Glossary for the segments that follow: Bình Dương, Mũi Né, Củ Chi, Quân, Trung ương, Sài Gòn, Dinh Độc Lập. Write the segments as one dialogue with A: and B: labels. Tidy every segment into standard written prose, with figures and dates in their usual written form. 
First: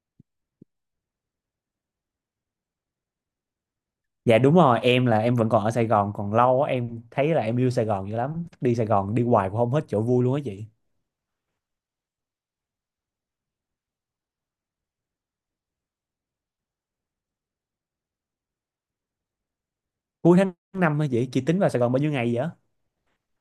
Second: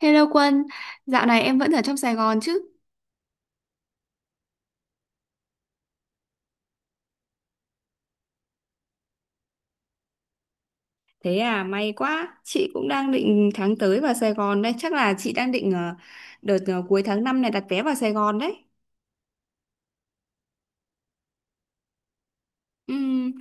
A: Hello Quân, dạo này em vẫn ở trong Sài Gòn chứ?
B: Dạ đúng rồi, em là em vẫn còn ở Sài Gòn còn lâu á. Em thấy là em yêu Sài Gòn dữ lắm. Đi Sài Gòn đi hoài cũng không hết chỗ vui luôn á chị.
A: Thế à, may quá. Chị cũng đang định tháng tới vào Sài Gòn đây. Chắc là chị đang định đợt cuối tháng 5 này đặt vé vào Sài Gòn đấy.
B: Cuối tháng 5 hả chị? Chị tính vào Sài Gòn bao nhiêu ngày vậy?
A: Ừm,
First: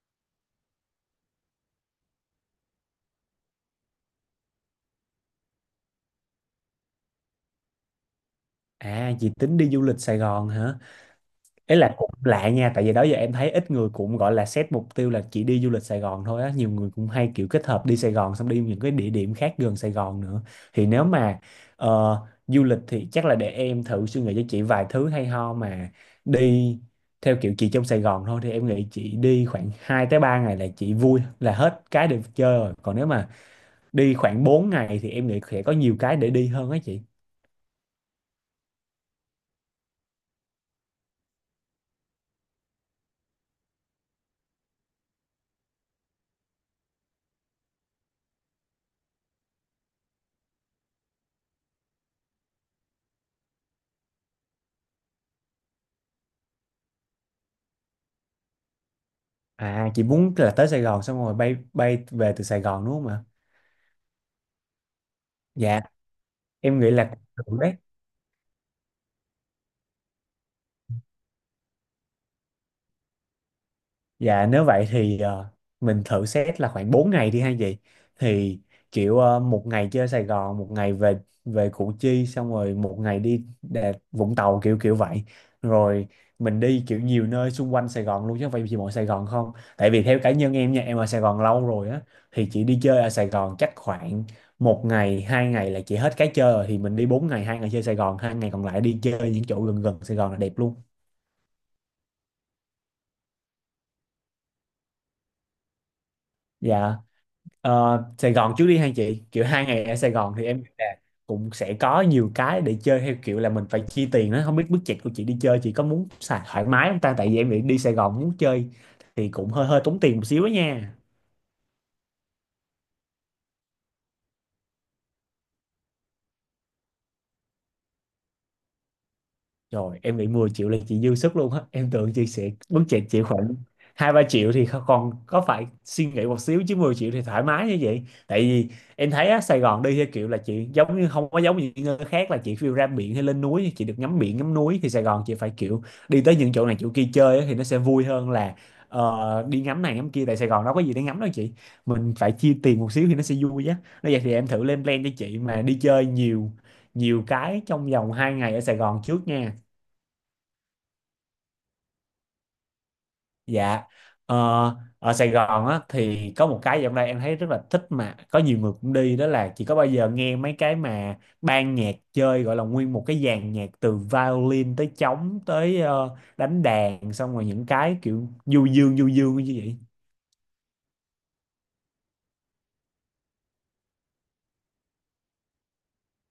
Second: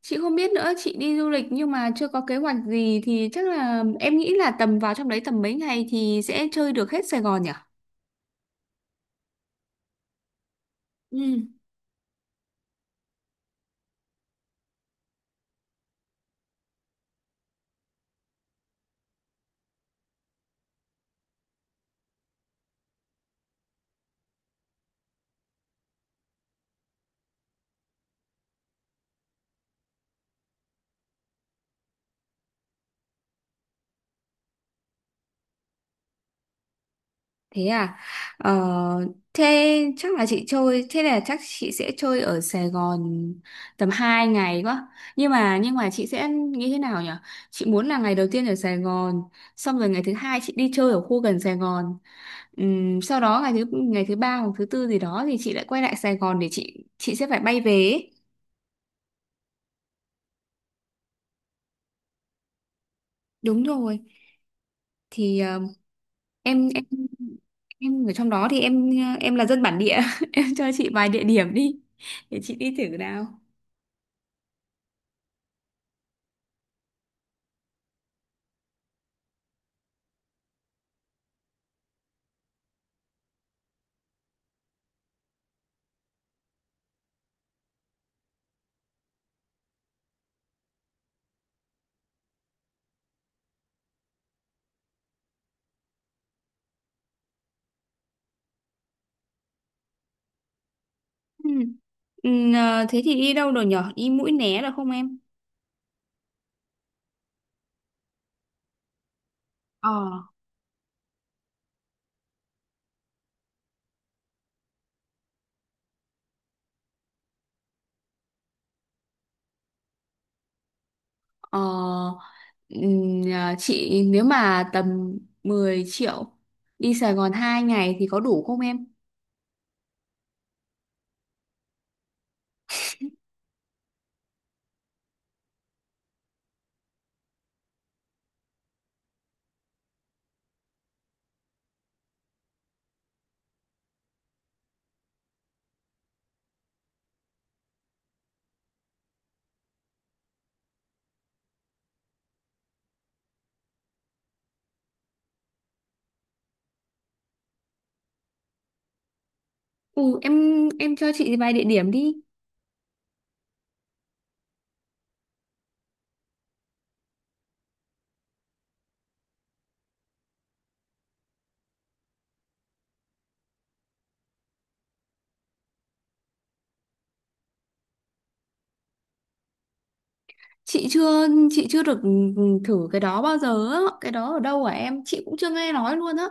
A: chị không biết nữa, chị đi du lịch nhưng mà chưa có kế hoạch gì thì chắc là em nghĩ là tầm vào trong đấy tầm mấy ngày thì sẽ chơi được hết Sài Gòn nhỉ?
B: À, chị tính đi du lịch Sài Gòn hả?
A: Ừ.
B: Ý là cũng lạ nha, tại vì đó giờ em thấy ít người cũng gọi là set mục tiêu là chỉ đi du lịch Sài Gòn thôi á. Nhiều người cũng hay kiểu kết hợp đi Sài Gòn xong đi những cái địa điểm khác gần Sài Gòn nữa. Thì nếu mà ờ, du lịch thì chắc là để em thử suy nghĩ cho chị vài thứ hay ho, mà đi theo kiểu chị trong Sài Gòn thôi thì em nghĩ chị đi khoảng 2 tới 3 ngày là chị vui là hết cái để chơi rồi. Còn nếu mà đi khoảng 4 ngày thì em nghĩ sẽ có nhiều cái để đi hơn á chị.
A: Thế à? Ờ, thế chắc là chị chơi, thế là chắc chị sẽ chơi ở Sài Gòn tầm 2 ngày quá. Nhưng mà chị sẽ nghĩ thế nào nhỉ? Chị muốn là ngày đầu tiên ở Sài Gòn, xong rồi ngày thứ hai chị đi chơi ở khu gần Sài Gòn. Sau đó ngày thứ ba hoặc thứ tư gì đó thì chị lại quay lại Sài Gòn để chị sẽ phải bay về ấy.
B: À, chị muốn là tới Sài Gòn xong rồi bay bay về từ Sài Gòn đúng không ạ?
A: Đúng rồi. Thì
B: Dạ.
A: em
B: Em
A: em
B: nghĩ là thử đấy.
A: em ở trong đó thì em là dân bản địa, em cho chị vài địa điểm đi để chị đi thử nào.
B: Dạ, nếu vậy thì mình thử xét là khoảng 4 ngày đi hay gì, thì kiểu một ngày chơi Sài Gòn, một ngày về về Củ Chi, xong rồi một ngày đi Vũng Tàu kiểu kiểu vậy. Rồi mình đi kiểu nhiều nơi xung quanh Sài Gòn luôn chứ không phải chỉ mỗi Sài Gòn không, tại vì theo cá nhân em nha, em ở Sài Gòn lâu rồi á, thì chỉ đi chơi ở Sài Gòn chắc khoảng một ngày hai ngày là chỉ hết cái chơi rồi, thì mình đi 4 ngày, hai ngày chơi Sài Gòn, hai ngày còn lại đi chơi những chỗ gần gần Sài Gòn là đẹp luôn.
A: Ừ. Ừ, à, thế thì đi đâu rồi nhở? Đi Mũi Né được không em?
B: Dạ. Ờ, Sài Gòn trước đi hai chị kiểu hai ngày
A: Ờ,
B: ở Sài
A: ừ.
B: Gòn thì em nghĩ là cũng sẽ có nhiều cái để chơi, theo kiểu là mình phải chi tiền đó, không biết budget của chị đi chơi chị có muốn xài thoải mái không ta, tại vì em nghĩ đi Sài Gòn muốn chơi thì cũng hơi hơi tốn tiền một xíu đó nha.
A: Ờ, à, chị nếu mà tầm 10 triệu đi Sài Gòn 2 ngày thì có đủ không em?
B: Rồi em bị 10 triệu là chị dư sức luôn á. Em tưởng chị sẽ bước chạy chị khoảng 2-3 triệu thì còn có phải suy nghĩ một xíu, chứ 10 triệu thì thoải mái như vậy. Tại vì em thấy á, Sài Gòn đi theo kiểu là chị giống như không có giống như những nơi khác là chị phiêu ra biển hay lên núi, chị được ngắm biển ngắm núi. Thì Sài Gòn chị phải kiểu đi tới những chỗ này chỗ kia chơi á, thì nó sẽ vui hơn là đi ngắm này ngắm kia. Tại Sài Gòn đâu có gì để ngắm đâu chị. Mình phải chia tiền một xíu thì nó sẽ vui á. Nói vậy thì em thử lên plan cho chị mà đi chơi nhiều nhiều cái trong vòng 2 ngày ở Sài Gòn trước nha.
A: Ừ, em cho chị vài địa điểm đi.
B: Dạ. Ờ, ở Sài Gòn á thì có một cái dạo này em thấy rất là thích mà có nhiều người cũng đi, đó là chỉ có bao giờ nghe mấy cái mà ban nhạc chơi gọi là nguyên một cái dàn nhạc từ violin tới trống tới đánh đàn, xong rồi những cái kiểu du dương như vậy.
A: Chị chưa được thử cái đó bao giờ á. Cái đó ở đâu hả em? Chị cũng chưa nghe nói luôn á.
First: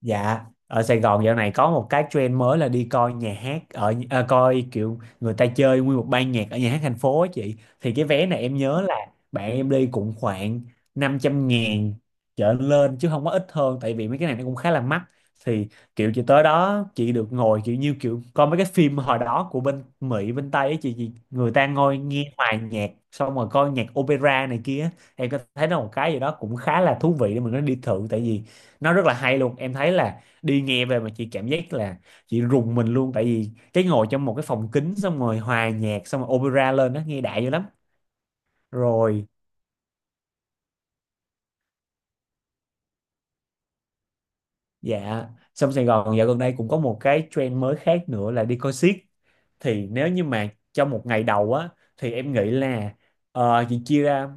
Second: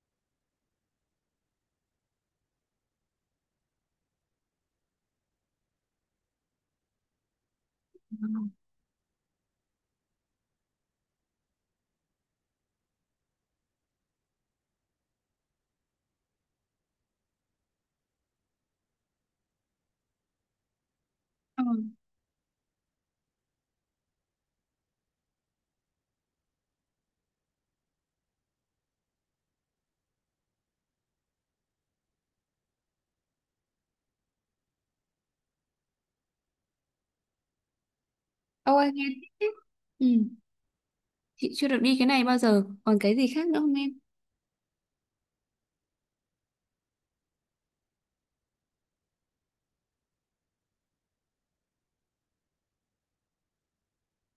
B: Dạ, ở Sài Gòn dạo này có một cái trend mới là đi coi nhà hát, coi kiểu người ta chơi nguyên một ban nhạc ở nhà hát thành phố á chị. Thì cái vé này em nhớ là bạn em đi cũng khoảng 500.000 trở lên chứ không có ít hơn, tại vì mấy cái này nó cũng khá là mắc. Thì kiểu chị tới đó chị được ngồi kiểu như kiểu coi mấy cái phim hồi đó của bên Mỹ bên Tây ấy chị, người
A: Ừ.
B: ta ngồi nghe hòa nhạc xong rồi coi nhạc opera này kia. Em có thấy nó một cái gì đó cũng khá là thú vị để mình nó đi thử, tại vì nó rất là hay luôn. Em thấy là đi nghe về mà chị cảm giác là chị rùng mình luôn, tại vì cái ngồi trong một cái phòng kính xong rồi hòa nhạc xong rồi opera lên đó nghe đại dữ lắm.
A: Ôi nghe
B: Rồi.
A: thích thế. Ừ, chị chưa được đi cái này bao giờ. Còn cái gì khác nữa không em?
B: Dạ. Xong Sài Gòn dạo gần đây cũng có một cái trend mới khác nữa là đi coi xiếc. Thì nếu như mà trong một ngày đầu á thì em nghĩ là chị chia ra,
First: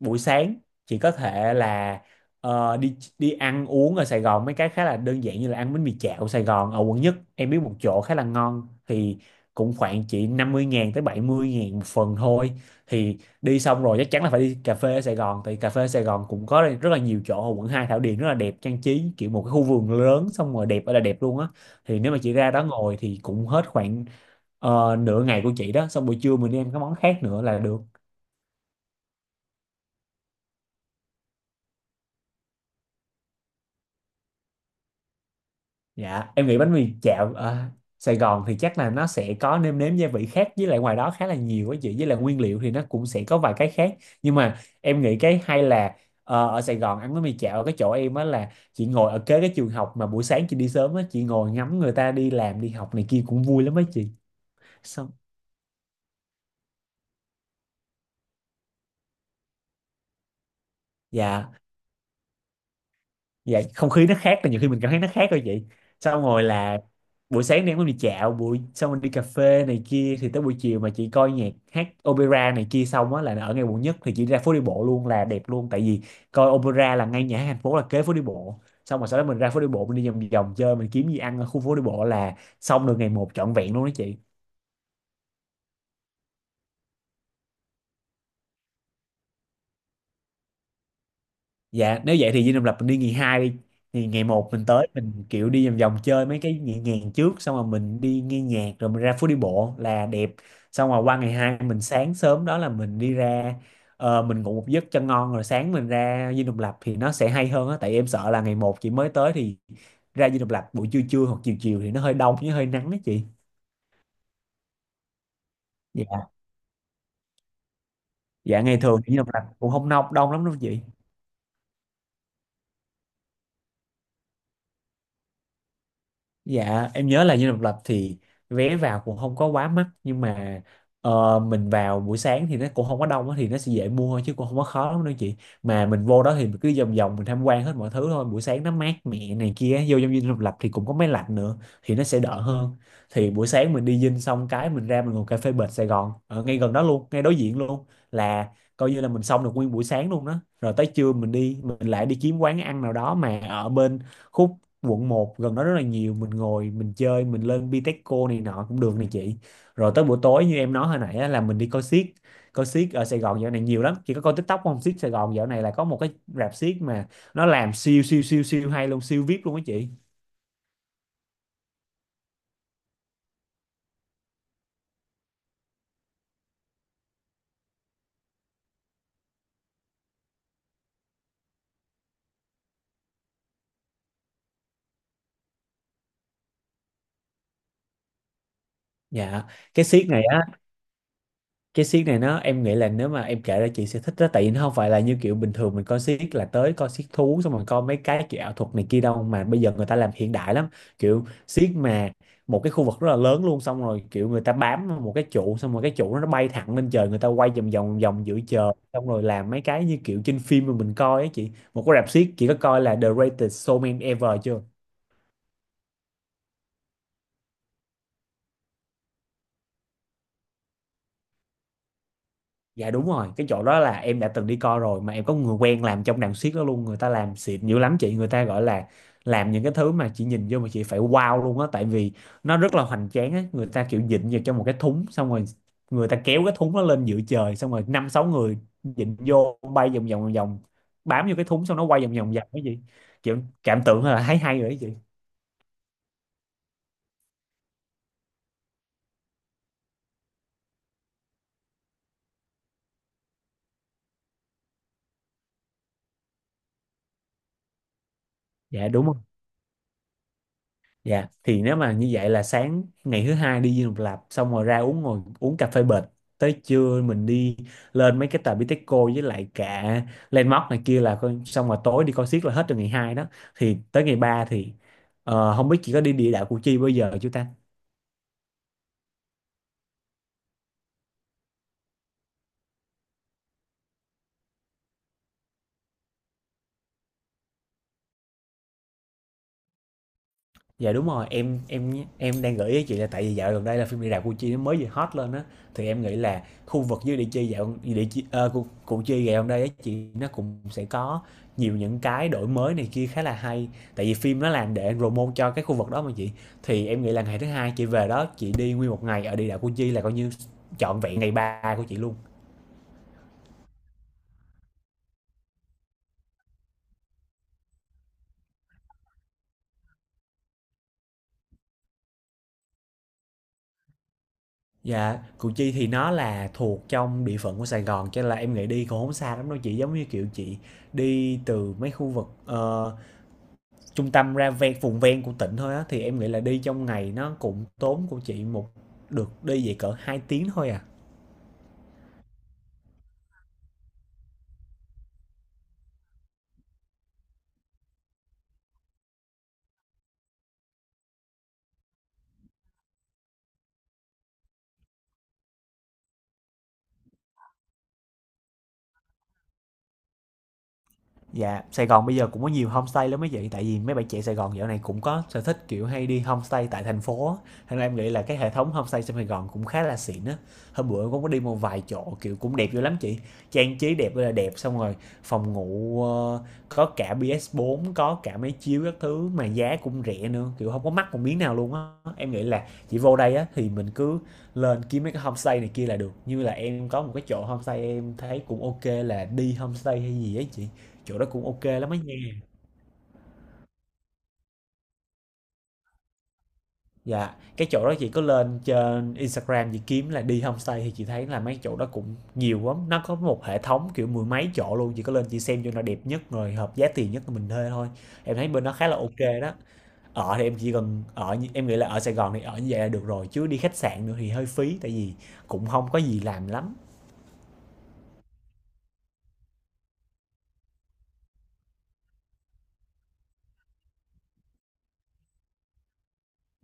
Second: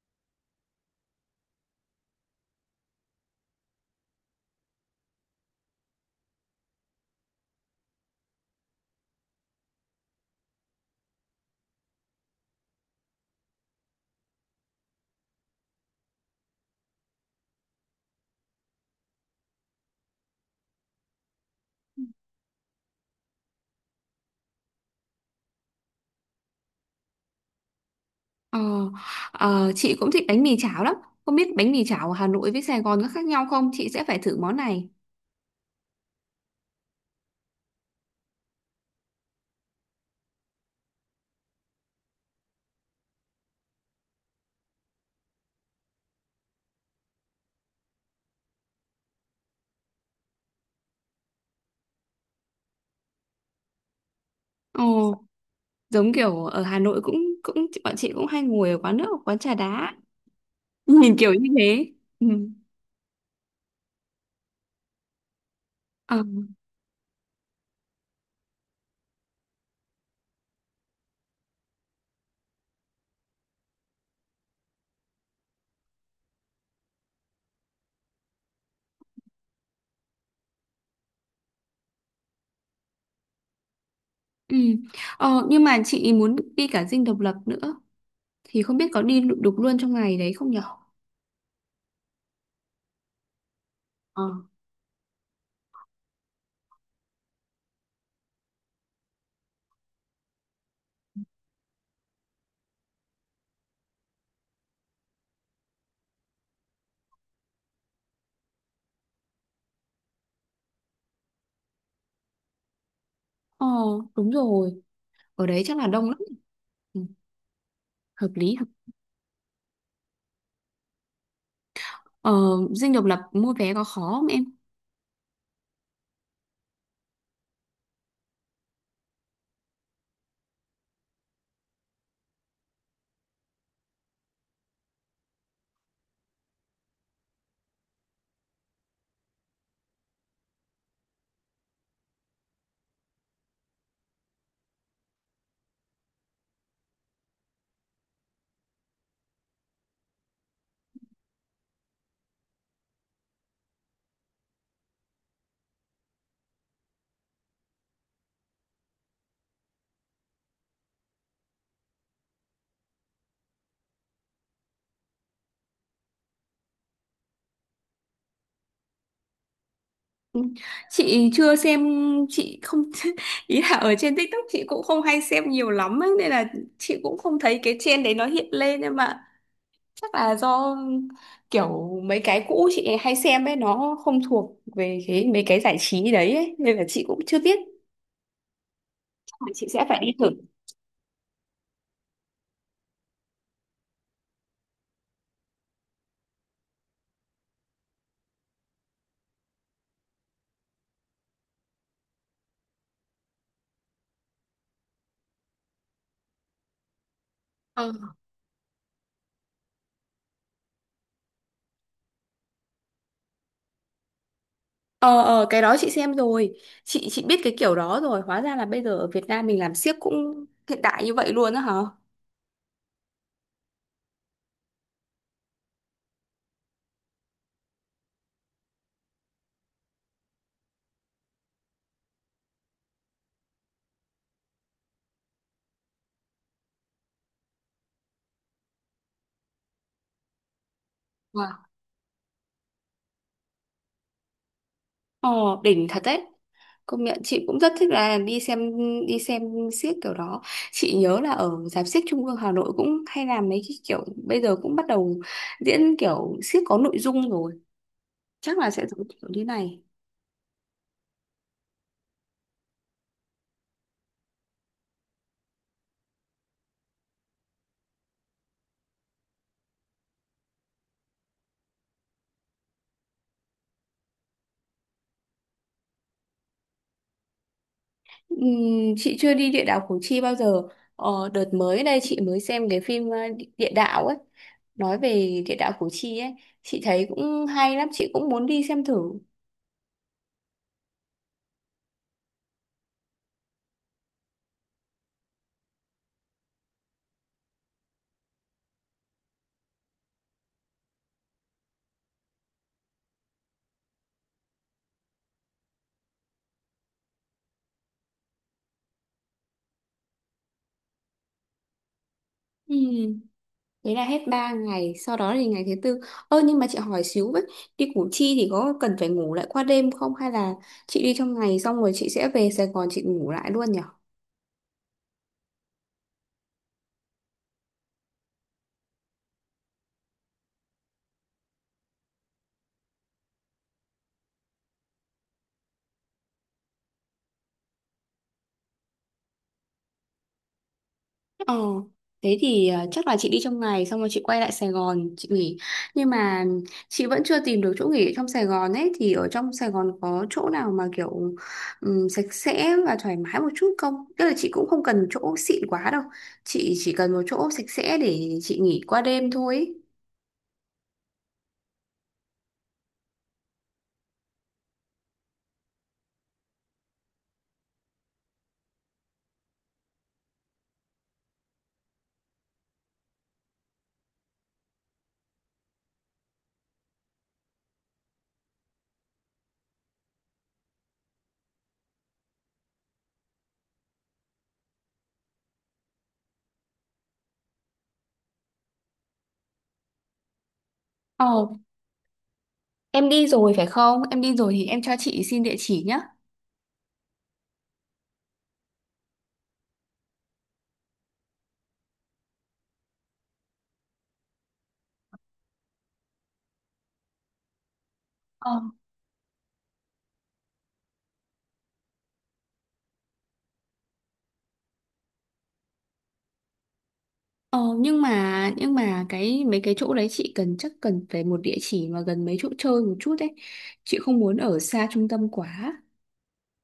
B: buổi sáng chị có thể là đi đi ăn uống ở Sài Gòn mấy cái khá là đơn giản, như là ăn bánh mì chảo Sài Gòn ở quận nhất, em biết một chỗ khá là ngon, thì cũng khoảng chỉ 50.000 tới 70.000 một phần thôi. Thì đi xong rồi chắc chắn là phải đi cà phê ở Sài Gòn, tại cà phê ở Sài Gòn cũng có rất là nhiều chỗ ở quận Hai, Thảo Điền rất là đẹp, trang trí kiểu một cái khu vườn lớn xong rồi đẹp ở là đẹp luôn á. Thì nếu mà chị ra đó ngồi thì cũng hết khoảng nửa ngày của chị đó, xong buổi trưa mình đi ăn cái món khác nữa là được.
A: Ờ, ờ, chị cũng thích bánh mì chảo lắm. Không biết bánh mì chảo ở Hà Nội với Sài Gòn có khác nhau không? Chị sẽ phải thử món này.
B: Dạ, em nghĩ bánh mì chảo ở Sài Gòn thì chắc là nó sẽ có nêm nếm gia vị khác với lại ngoài đó khá là nhiều á chị, với lại nguyên liệu thì nó cũng sẽ có vài cái khác, nhưng mà em nghĩ cái hay là ở Sài Gòn ăn bánh mì chảo ở cái chỗ em á là chị ngồi ở kế cái trường học, mà buổi sáng chị đi sớm á, chị ngồi ngắm người ta đi làm đi học này kia cũng vui lắm á chị. Xong.
A: Ồ, giống kiểu ở Hà Nội cũng cũng bọn chị cũng hay ngồi ở quán nước, ở quán trà đá. Nhìn kiểu như
B: Dạ.
A: thế. Ừ.
B: Dạ, không khí nó khác, là nhiều khi mình cảm thấy nó khác thôi vậy.
A: Ờ,
B: Xong rồi là buổi sáng đang muốn đi dạo buổi xong rồi đi cà phê này kia, thì tới buổi chiều mà chị coi nhạc hát opera này kia xong á là ở ngay quận nhất thì chị ra phố đi bộ luôn là đẹp luôn, tại vì coi opera là ngay nhà hát thành phố là kế phố đi bộ, xong rồi sau đó mình ra phố đi bộ mình đi vòng vòng chơi mình kiếm gì ăn ở khu phố đi bộ là xong được ngày một trọn vẹn luôn đó chị.
A: ừ. Ờ, nhưng mà chị muốn đi cả Dinh Độc Lập nữa thì không biết có đi được luôn trong ngày đấy không nhở?
B: Dạ nếu vậy thì Dinh Độc Lập mình đi ngày hai đi, thì
A: Ờ,
B: ngày một mình tới mình kiểu đi vòng vòng chơi mấy cái nhẹ nhàng trước xong rồi mình đi nghe nhạc rồi mình ra phố đi bộ là đẹp. Xong rồi qua ngày hai mình sáng sớm đó là mình đi ra, mình ngủ một giấc cho ngon rồi sáng mình ra Dinh Độc Lập thì nó sẽ hay hơn á, tại em sợ là ngày một chị mới tới thì ra Dinh Độc Lập buổi trưa trưa hoặc chiều chiều thì nó hơi đông với hơi nắng đó chị.
A: ờ, đúng rồi. Ở đấy chắc là đông lắm.
B: Dạ.
A: Ừ, hợp lý.
B: Dạ, ngày thường thì Dinh Độc Lập cũng không đông lắm đâu chị.
A: Ờ, Dinh Độc Lập mua vé có khó không em?
B: Dạ em nhớ là Dinh Độc Lập thì vé vào cũng không có quá mắc, nhưng mà mình vào buổi sáng thì nó cũng không có đông á, thì nó sẽ dễ mua thôi chứ cũng không có khó lắm đâu chị. Mà mình vô đó thì mình cứ vòng vòng mình tham quan hết mọi thứ thôi, buổi sáng nó mát mẻ này kia, vô trong Dinh Độc Lập thì cũng có máy lạnh nữa thì nó sẽ đỡ hơn. Thì buổi sáng mình đi Dinh xong cái mình ra mình ngồi cà phê bệt Sài Gòn ở ngay gần đó luôn, ngay đối diện luôn, là coi như là mình xong được nguyên buổi sáng luôn đó. Rồi tới trưa mình đi mình lại đi kiếm quán ăn nào đó mà ở bên khúc quận một gần đó rất là nhiều, mình ngồi mình chơi mình lên Bitexco này nọ cũng được này chị. Rồi tới buổi tối như em nói hồi nãy á, là mình đi coi xiếc. Coi xiếc ở Sài Gòn dạo này nhiều lắm, chị có coi TikTok không? Xiếc Sài Gòn dạo này là có một cái rạp xiếc mà nó làm siêu siêu siêu siêu hay luôn, siêu VIP luôn á chị.
A: Ừ. Chị chưa xem, chị không ý là ở trên TikTok chị cũng không hay xem nhiều lắm ấy, nên là chị cũng không thấy cái trend đấy nó hiện lên nhưng mà chắc là do kiểu mấy cái cũ chị hay xem ấy nó không thuộc về cái mấy cái giải trí đấy ấy, nên là chị cũng chưa biết chắc
B: Dạ.
A: là chị sẽ
B: cái
A: phải
B: xiếc
A: đi
B: này
A: thử.
B: á cái xiếc này nó em nghĩ là nếu mà em kể ra chị sẽ thích đó, tại vì nó không phải là như kiểu bình thường mình coi xiếc là tới coi xiếc thú xong rồi coi mấy cái kiểu ảo thuật này kia đâu mà bây giờ người ta làm hiện đại lắm. Kiểu xiếc mà một cái khu vực rất là lớn luôn, xong rồi kiểu người ta bám vào một cái trụ, xong rồi cái trụ đó nó bay thẳng lên trời, người ta quay vòng
A: Ờ.
B: vòng vòng giữa trời, xong rồi làm mấy cái như kiểu trên phim mà mình coi á chị. Một cái rạp xiếc, chị có coi là The Greatest Showman Ever chưa?
A: Ờ cái đó chị xem rồi, chị biết cái kiểu đó rồi. Hóa ra là bây giờ ở Việt Nam mình làm xiếc cũng hiện đại như vậy luôn á hả?
B: Dạ đúng rồi, cái chỗ đó là em đã từng đi coi rồi, mà em có người quen làm trong đàn xiếc đó luôn, người ta làm xịn dữ lắm chị, người ta gọi là làm những cái thứ mà chị nhìn vô mà chị phải wow luôn á, tại vì nó rất là hoành tráng á, người ta kiểu dịnh vào trong một cái thúng xong rồi người ta kéo cái thúng nó lên giữa trời, xong rồi 5-6 người dịnh vô bay vòng vòng vòng vòng bám vô cái thúng, xong nó quay vòng vòng vòng cái gì. Kiểu cảm tưởng là thấy hay rồi đó chị.
A: Ồ, đỉnh thật đấy. Công nhận chị cũng rất thích là đi xem xiếc kiểu đó. Chị nhớ là ở rạp xiếc Trung ương Hà Nội cũng hay làm mấy cái kiểu bây giờ cũng bắt đầu diễn kiểu xiếc có nội dung rồi. Chắc là sẽ
B: Dạ đúng
A: giống
B: rồi.
A: kiểu như này.
B: Dạ, thì nếu mà như vậy là sáng ngày thứ hai đi Dinh Độc Lập, xong rồi ra uống ngồi uống cà phê bệt tới trưa mình đi lên mấy cái tòa Bitexco với lại cả Landmark này kia, là coi xong rồi tối đi coi xiếc là hết từ ngày 2 đó. Thì tới ngày 3 thì không biết chị có đi địa đạo Củ Chi bao giờ chưa ta?
A: Chị chưa đi địa đạo Củ Chi bao giờ. Ờ, đợt mới đây chị mới xem cái phim địa đạo ấy. Nói về địa đạo Củ Chi ấy, chị thấy cũng hay lắm, chị cũng muốn đi xem thử.
B: Dạ đúng rồi, em đang gợi ý chị là tại vì dạo gần đây là phim "Địa đạo Củ Chi" nó mới vừa hot lên á, thì em nghĩ là khu vực dưới Địa Chi dạo Địa Chi ờ, Củ, Củ Chi dạo gần đây á chị nó cũng sẽ có nhiều những cái đổi mới này kia khá là hay. Tại vì phim nó làm để promote cho cái khu vực đó mà chị. Thì em nghĩ là ngày thứ hai chị về đó, chị đi nguyên một ngày ở Địa đạo Củ Chi là coi như trọn vẹn ngày 3 của chị luôn.
A: Ừ. Đấy là hết 3 ngày, sau đó thì ngày thứ tư. Ơ nhưng mà chị hỏi xíu với, đi Củ Chi thì có cần phải ngủ lại qua đêm không hay là chị đi trong ngày xong rồi chị sẽ về Sài Gòn chị ngủ lại luôn nhỉ?
B: Dạ, Củ Chi thì nó là thuộc trong địa phận của Sài Gòn, cho nên là em nghĩ đi cũng không xa lắm đâu chị, giống như kiểu chị đi từ mấy khu vực trung tâm ra ven vùng ven của tỉnh thôi á, thì em nghĩ là đi trong ngày nó cũng tốn của chị một được đi về cỡ 2 tiếng thôi à.
A: Ờ, thế thì chắc là chị đi trong ngày xong rồi chị quay lại Sài Gòn chị nghỉ. Nhưng mà chị vẫn chưa tìm được chỗ nghỉ ở trong Sài Gòn ấy thì ở trong Sài Gòn có chỗ nào mà kiểu sạch sẽ và thoải mái một chút không? Tức là chị cũng không cần chỗ xịn quá đâu. Chị chỉ cần một chỗ sạch sẽ để chị nghỉ qua đêm thôi ấy.
B: Dạ, Sài Gòn bây giờ cũng có nhiều homestay lắm mấy chị, tại vì mấy bạn trẻ Sài Gòn dạo này cũng có sở thích, kiểu, hay đi homestay tại thành phố á, thành ra em nghĩ là cái hệ thống homestay trong Sài Gòn cũng khá là xịn á. Hôm bữa cũng có đi một vài chỗ, kiểu, cũng đẹp vô lắm chị, trang trí đẹp ơi là đẹp, xong rồi phòng ngủ, có cả PS4, có cả máy chiếu các thứ mà giá cũng rẻ nữa, kiểu, không có mắc một miếng nào luôn á. Em nghĩ là chị vô đây á thì mình cứ lên kiếm mấy cái homestay này kia là được, như là em có một cái chỗ homestay em thấy cũng ok là Đi Homestay hay gì ấy chị. Chỗ đó cũng
A: Ờ,
B: ok lắm ấy nha.
A: em đi rồi phải không? Em đi rồi thì em cho chị xin địa chỉ nhé.
B: Dạ, cái chỗ đó chị có lên trên Instagram chị kiếm là đi homestay thì chị thấy là mấy chỗ đó cũng nhiều lắm, nó có một hệ thống, kiểu, mười mấy chỗ luôn, chị có lên chị xem chỗ nào đẹp nhất rồi hợp giá tiền nhất của mình thuê thôi. Em thấy
A: Ờ,
B: bên đó khá là ok đó. Ở thì em chỉ cần ở như em nghĩ là ở Sài Gòn thì ở như vậy là được rồi, chứ đi khách sạn nữa thì hơi phí tại vì cũng không có gì làm lắm.
A: ờ, nhưng mà cái mấy cái chỗ đấy chị cần chắc cần phải một địa chỉ mà gần mấy chỗ chơi một chút đấy. Chị không muốn ở xa trung tâm quá.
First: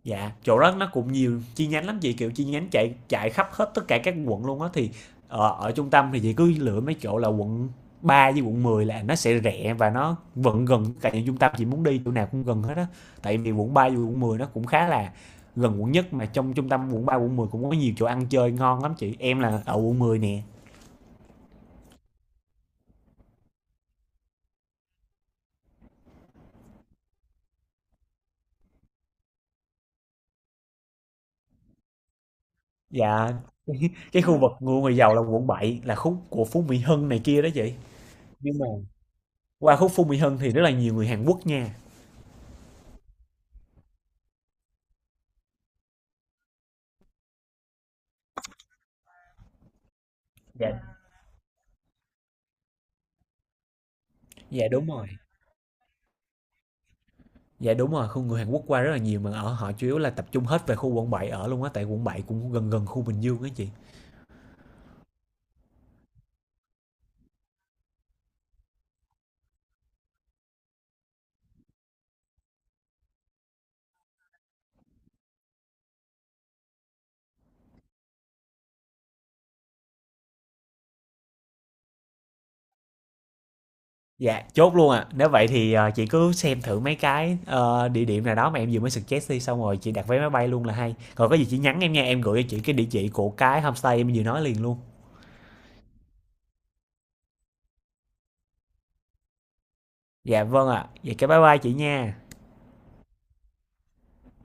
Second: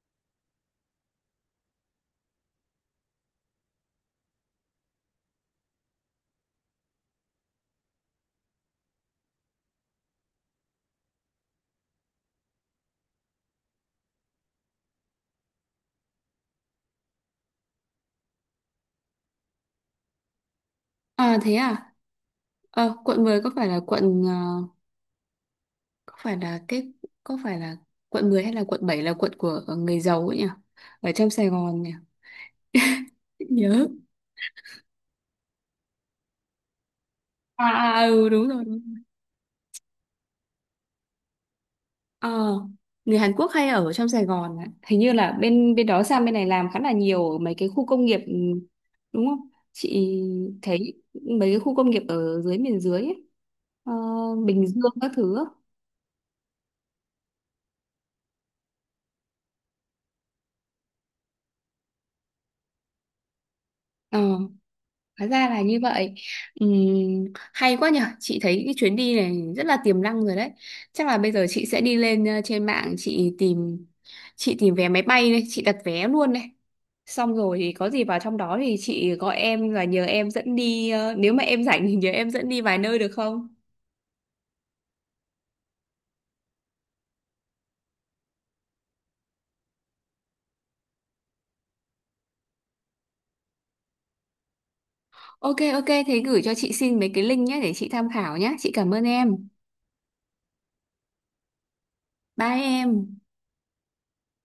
B: Dạ, chỗ đó nó cũng nhiều chi nhánh lắm chị, kiểu, chi nhánh chạy chạy khắp hết tất cả các quận luôn á, thì, ở ở trung tâm thì chị cứ lựa mấy chỗ là Quận 3 với Quận 10 là nó sẽ rẻ và nó vẫn gần tất cả những trung tâm chị muốn đi, chỗ nào cũng gần hết á. Tại vì Quận 3 với quận 10 nó cũng khá là gần quận nhất, mà trong trung tâm Quận 3 Quận 10 cũng có nhiều chỗ ăn chơi ngon lắm chị. Em là ở Quận 10 nè.
A: À thế à? Ờ, quận 10 có phải là cái có phải là quận 10 hay là quận 7 là quận của người giàu ấy nhỉ? Ở trong Sài Gòn nhỉ?
B: Dạ,
A: Nhớ.
B: cái khu vực của người giàu là Quận 7 là khúc của Phú Mỹ Hưng này kia đó
A: À
B: chị.
A: à, ừ đúng
B: Nhưng
A: rồi.
B: mà qua khúc Phú Mỹ Hưng thì rất là nhiều người Hàn Quốc nha.
A: Ờ, người Hàn Quốc hay ở trong Sài Gòn ạ. Hình như là bên bên đó sang bên này làm khá là nhiều ở mấy cái khu công nghiệp đúng không? Chị thấy
B: Dạ,
A: mấy cái khu công nghiệp ở dưới miền dưới ấy. Ờ, Bình
B: dạ
A: Dương
B: đúng rồi.
A: các thứ.
B: Dạ đúng rồi, khu người Hàn Quốc qua rất là nhiều mà ở họ chủ yếu là tập trung hết về khu Quận 7 ở luôn á, tại Quận 7 cũng gần gần khu Bình Dương á chị.
A: Ờ. Hóa ra là như vậy. Ừm, Hay quá nhở. Chị thấy cái chuyến đi này rất là tiềm năng rồi đấy. Chắc là bây giờ chị sẽ đi lên trên mạng chị tìm vé máy bay đây, chị đặt vé luôn đây. Xong rồi thì có gì vào trong đó thì chị gọi em và nhờ em dẫn đi nếu mà em rảnh thì nhờ em dẫn đi vài nơi được không?
B: Dạ, chốt luôn À. Nếu vậy thì chị cứ xem thử mấy cái địa điểm nào đó mà em vừa mới suggest đi xong rồi chị đặt vé máy bay luôn là hay. Còn có gì chị nhắn em nha, em gửi cho chị cái địa chỉ của cái homestay em vừa nói liền luôn.
A: Ok ok thế gửi cho chị xin mấy cái link nhé để chị tham khảo nhé. Chị cảm ơn em.
B: Dạ vâng ạ. Vậy cái bye bye chị nha.
A: Bye em.